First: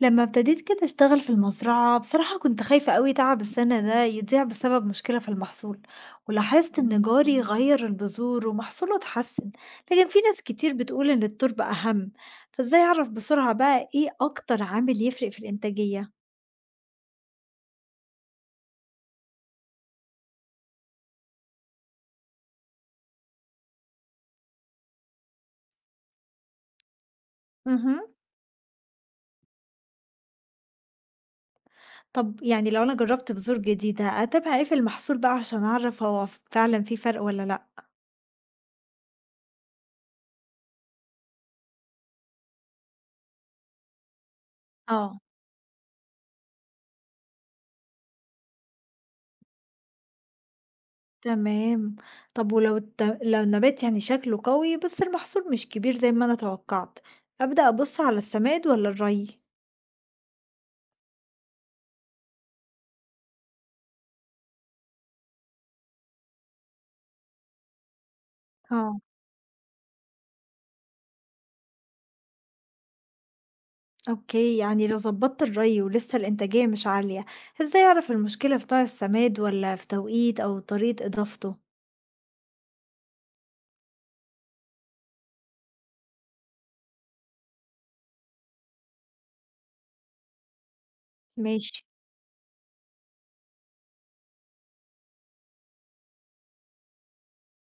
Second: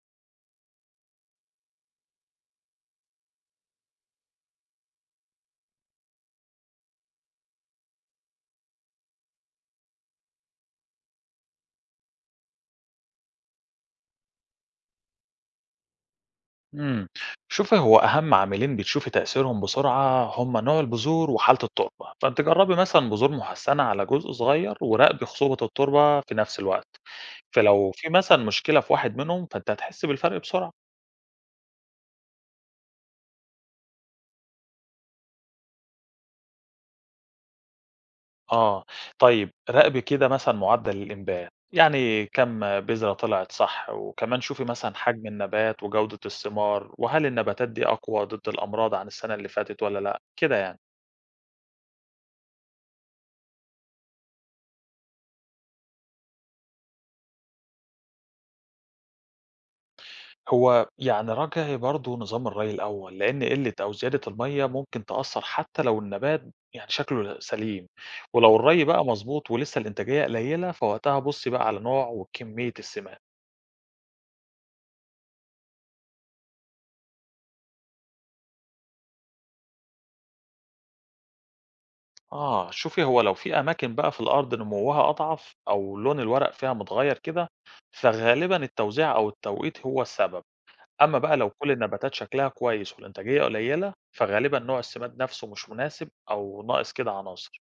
لما ابتديت كده اشتغل في المزرعة، بصراحة كنت خايفة قوي تعب السنة ده يضيع بسبب مشكلة في المحصول. ولاحظت ان جاري غير البذور ومحصوله اتحسن. لكن في ناس كتير بتقول ان التربة اهم. فازاي اعرف بسرعة بقى ايه اكتر عامل يفرق في الانتاجية؟ إمم. شوفي هو أهم عاملين بتشوفي تأثيرهم بسرعة هم نوع البذور وحالة التربة، فأنتِ جربي مثلًا بذور محسنة على جزء صغير وراقبي خصوبة التربة في نفس الوقت، فلو مهم. في مثلًا مشكلة في واحد منهم فأنتِ هتحسي بالفرق بسرعة. طب يعني لو انا جربت بذور جديدة، اتابع ايه في المحصول بقى عشان اعرف هو فعلا في فرق ولا لا؟ آه، طيب راقبي كده مثلًا معدل الإنبات، يعني كام بذرة طلعت صح، وكمان شوفي مثلًا اه، حجم النبات وجودة الثمار، وهل النباتات دي أقوى ضد الأمراض عن السنة اللي فاتت والّا لأ، كده يعني. تمام. طب ولو الت لو النبات يعني شكله قوي بس المحصول مش كبير زي ما أنا توقعت، أبدأ أبُص على السماد والّا الري؟ هو يعني راجعي برضه نظام الري الأول، لأن قِلّة أو زيادة المَيّة ممكن تأثّر حتى لو النبات يعني شكله سليم، ولو الري آه، بقى مضبوط ولسه الإنتاجية قليلة، فوقتها بُصّي بقى على نوع وكمية السماد. أوكي. يعني لو ضبّطت الري ولسه الإنتاجية مش عالية، إزاي أعرف المشكلة في نوع السماد والّا في توقيت أو طريقة إضافته؟ آه، شوفي هو لو في أماكن بقى في الأرض نموها أضعف أو لون الورق فيها متغيّر كده، فغالبًا التوزيع أو التوقيت هو السبب، أمّا بقى لو كل ماشي. النباتات شكلها كويس والإنتاجية قليلة، فغالبًا نوع السماد نَفْسه مش مناسب أو ناقص كده عناصر.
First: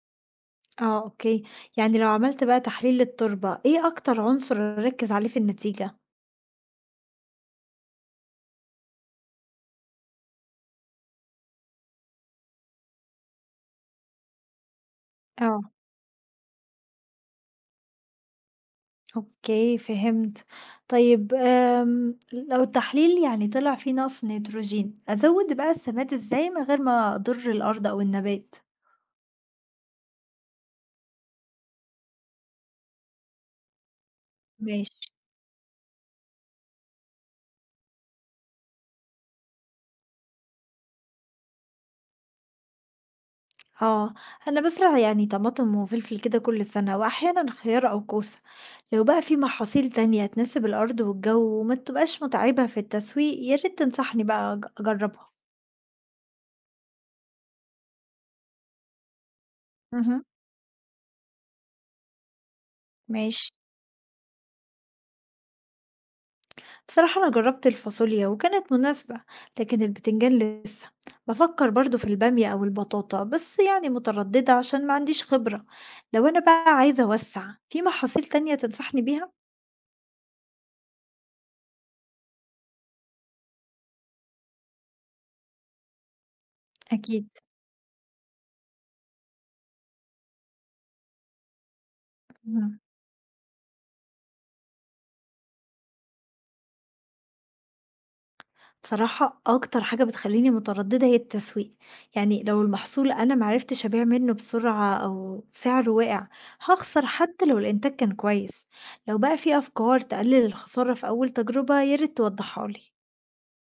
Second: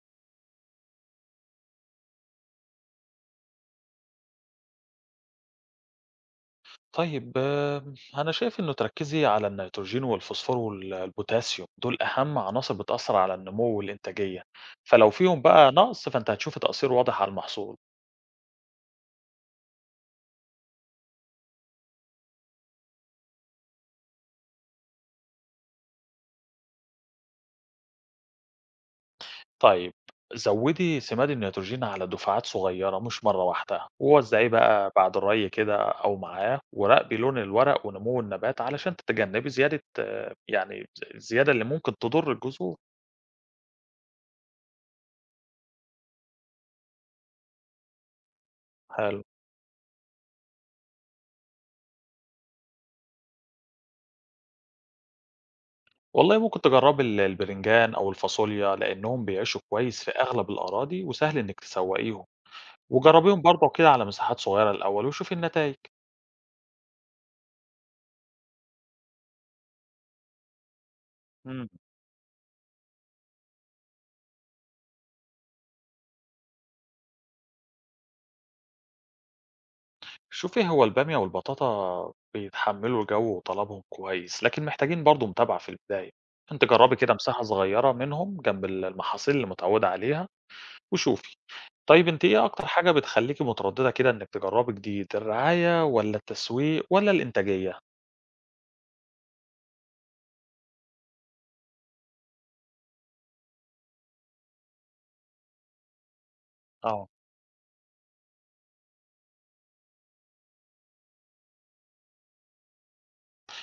آه، أوكي. يعني لو عملت بقى تحليل للتربة، إيه أكتر عنصر أركّز عليه في النتيجة؟ طيب أنا شايف إنه تركّزي على النيتروجين والفوسفور وال البوتاسيوم، دول أهم عناصر بتأثّر على النمو والإنتاجية، فلو فيهم آه. بقى نقص فأنتِ هتشوفي تأثير واضح على المحصول. أوكي، فهمت. طيب لو التحليل يعني طلع فيه نقص نيتروجين، أزود بقى السماد إزاي من غير ما أضر الأرض أو النبات؟ طيب زوّدي سماد النيتروجين على دفعات صغيرة مش مرّة واحدة، ووزّعيه بقى ماشي. بعد الري كده أو معاه، وراقبي لون الورق ونمو النبات علشان تتجنّبي زيادة الزيادة اللي ممكن تضُر الجذور. آه، أنا بزرع يعني طماطم وفلفل كده كل سنة وأحيانا خيار أو كوسة. لو حلو. بقى في محاصيل تانية تناسب الأرض والجو وما تبقاش متعبة في التسويق، يا ريت تنصحني بقى أجربها. والله ممكن تجربي الباذنجان أو الفاصوليا، لإنهم بيعيشوا كويس في مهم. أغلب الأراضي وسهل إنِّك تسوّقيهم، وجربيهم ماشي. برضه كده على مساحات صغيرة الأول وشوفي النتايج. بصراحة أنا جربت الفاصوليا وكانت مناسبة، لكن البتنجان لسه. امم. بفكر برضو في البامية أو البطاطا، بس يعني مترددة عشان ما عنديش خبرة. لو أنا بقى عايزة أوسع، في محاصيل تانية تنصحني بيها؟ شوفي هو البامية والبطاطا بيتحمّلوا الجو وطلبهم كويس، لكن محتاجين برضه متابعة في البداية. أنتِ جربي كده أكيد. مساحة صغيرة منهم جنب المحاصيل اللي متعودة عليها وشوفي. طيب أنتِ إيه أكتر مم. حاجة بتخلّيكِ مترددة كده إنِّك تجربي جديد، الرعاية والّا التسويق والّا الإنتاجية؟ بصراحة أكتر حاجة بتخليني مترددة هي التسويق. يعني لو المحصول أنا معرفتش أبيع منه بسرعة أو سعره واقع، هخسر آه. حتى لو الإنتاج كان كويس. لو بقى في أفكار تقلل الخسارة في أول تجربة، ياريت توضحها لي.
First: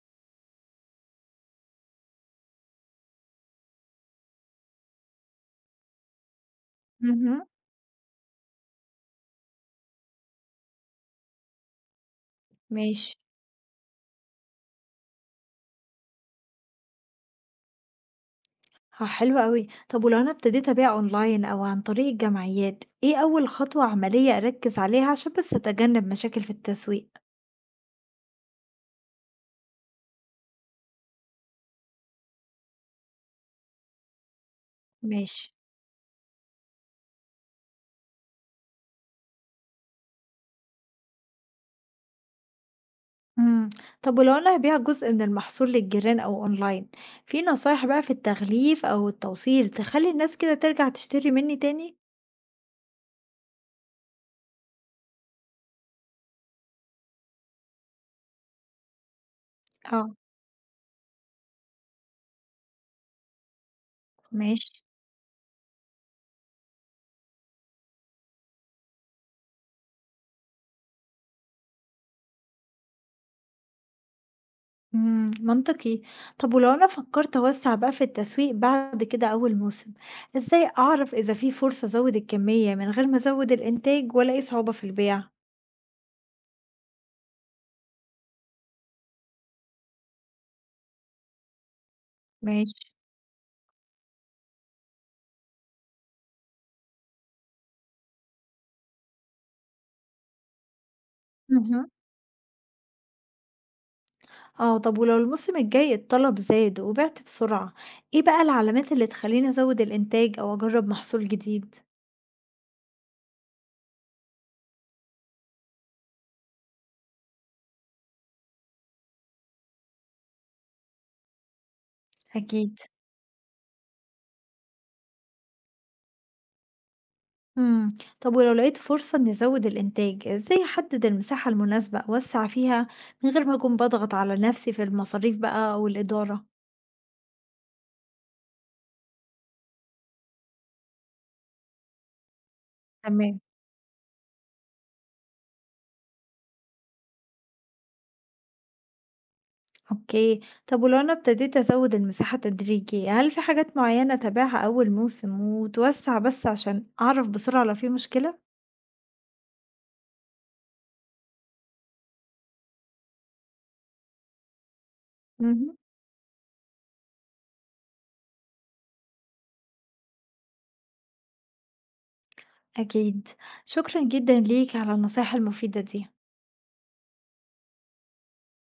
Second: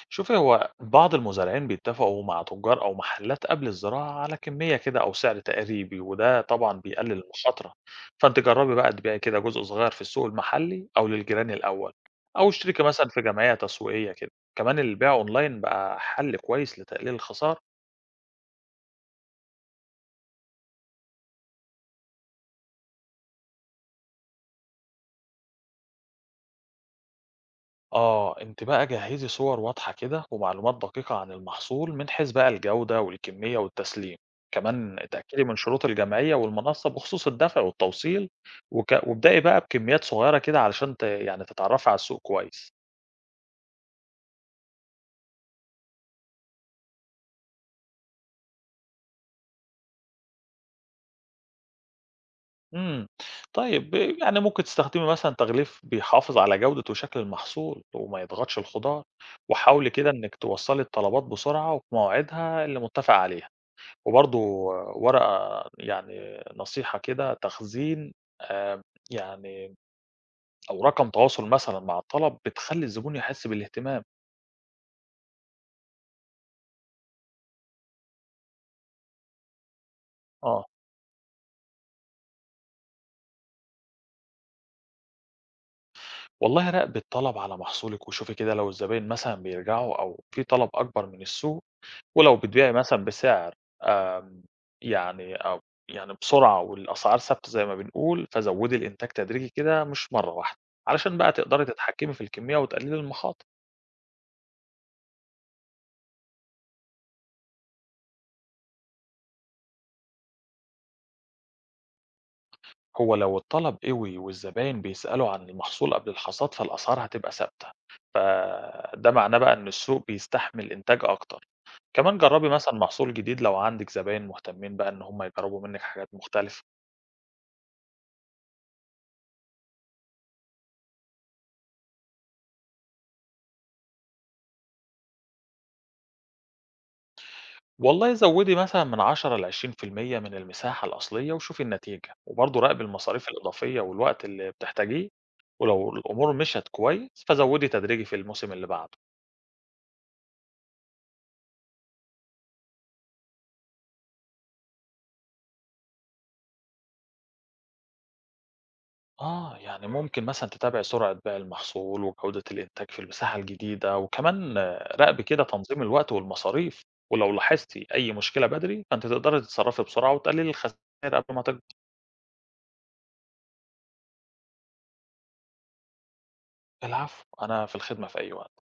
شوفي هو بعض المزارعين بيتفقوا مع تجار أو محلات قبل الزراعة على كمية كده أو سعر تقريبي وده طبعا بيقلل مهم. المخاطرة. فأنت جربي بقى تبيعي كده جزء صغير في السوق المحلي أو للجيران الأول، أو اشتركي مثلا ماشي. في جمعية تسويقية كده. كمان البيع أونلاين بقى حل كويس لتقليل الخسارة. حلو أوي. طب ولو أنا ابتديت أبيع أونلاين أو عن طريق الجمعيات، إيه أول خطوة عملية أركز عليها عشان بس أتجنب مشاكل في التسويق؟ آه، أنتِ بقى جهّزي صور واضحة كده ومعلومات دقيقة عن المحصول من حيث بقى الجودة والكمية والتسليم، كمان اتأكدي ماشي. من شروط الجمعية والمنصة بخصوص الدفع والتوصيل، وابدئي بقى بكميات صغيرة كده علشان ت يعني تتعرّفي على السوق كويس. امم طب ولو أنا هبيع جزء من المحصول للجيران أو أونلاين، في نصايح بقى في التغليف أو التوصيل تخلي الناس كده ترجع تشتري مني تاني؟ إمم، طيب يعني ممكن تستخدمي مثلًا تغليف بيحافظ على جودة وشكل المحصول وما يضغطش الخضار، وحاولي اه. كده إنِّك توصّلي الطلبات بسرعة وفي مواعيدها اللي مُتّفق عليها. وبرضه ماشي. ورقة يعني نصيحة كده تخزين، آآ يعني أو رقم تواصل مثلًا مع الطلب، بتخلّي الزبون يحس بالاهتمام. منطقي. طب ولو أنا فكرت أوسع بقى في التسويق بعد كده أول موسم، آه. إزاي أعرف إذا في فرصة أزود الكمية من غير ما أزود الإنتاج ولا أي صعوبة في البيع؟ والله راقبي الطلب على محصولِك وشوفي كده لو الزباين مثلًا بيرجعوا أو في طلب أكبر من السوق، ولو بتبيعي ماشي. مثلًا بسعر آمم يعني أو يعني بسرعة والأسعار ثابتة زي ما بنقول، فزوّدي الإنتاج تدريجي كده مش مرّة واحدة، علشان بقى تقدري اهم. تتحكمي في الكمية وتقللي المخاطر. آه، طب ولو الموسم الجاي الطلب زاد وبِعت بسرعة، إيه بقى العلامات اللي تخلّيني أزوّد الإنتاج أو أجرّب محصول جديد؟ هو لو الطلب قوي والزباين بيسألوا عن المحصول قبل الحصاد فالأسعار هتبقى ثابتة، فده معناه بقى إن السوق بيستحمل إنتاج أكتر. كمان جربي مثلا أكيد. محصول جديد لو عندك زباين مهتمين بقى إن هم يجربوا منك حاجات مختلفة. إمم، طب ولو لقيت فرصة إني أزوّد الإنتاج، إزاي أحدد المساحة المناسبة أوسّع فيها من غير ما أكون باضغط على نفسي في المصاريف بقى أو الإدارة؟ والله زودي مثلا من 10 ل 20% من المساحة الأصلية وشوفي النتيجة وبرضه راقبي المصاريف تمام. الإضافية والوقت اللي بتحتاجيه. ولو الأمور مشت كويس فزودي تدريجي في الموسم اللي بعده. أوكي. طب ولو أنا ابتديت أزوّد المساحة تدريجي، هل في حاجات معيّنة أتابعها أول موسم وتوسّع بس عشان أعرف بسرعة لو في مشكلة؟ آه، يعني ممكن مثلًا تتابعي سرعة بيع المحصول وجودة الإنتاج في المساحة الجديدة، وكمان آه، راقبي كده اهم. تنظيم الوقت والمصاريف، ولو لاحظتِ أي مشكلة بدري فأنتِ تقدري تتصرفي بسرعة وتقللي الخسائر قبل ما تكبر. أكيد. شكرا جدا ليك على النصايح المفيدة دي. العفو، أنا في الخدمة في أي وقت.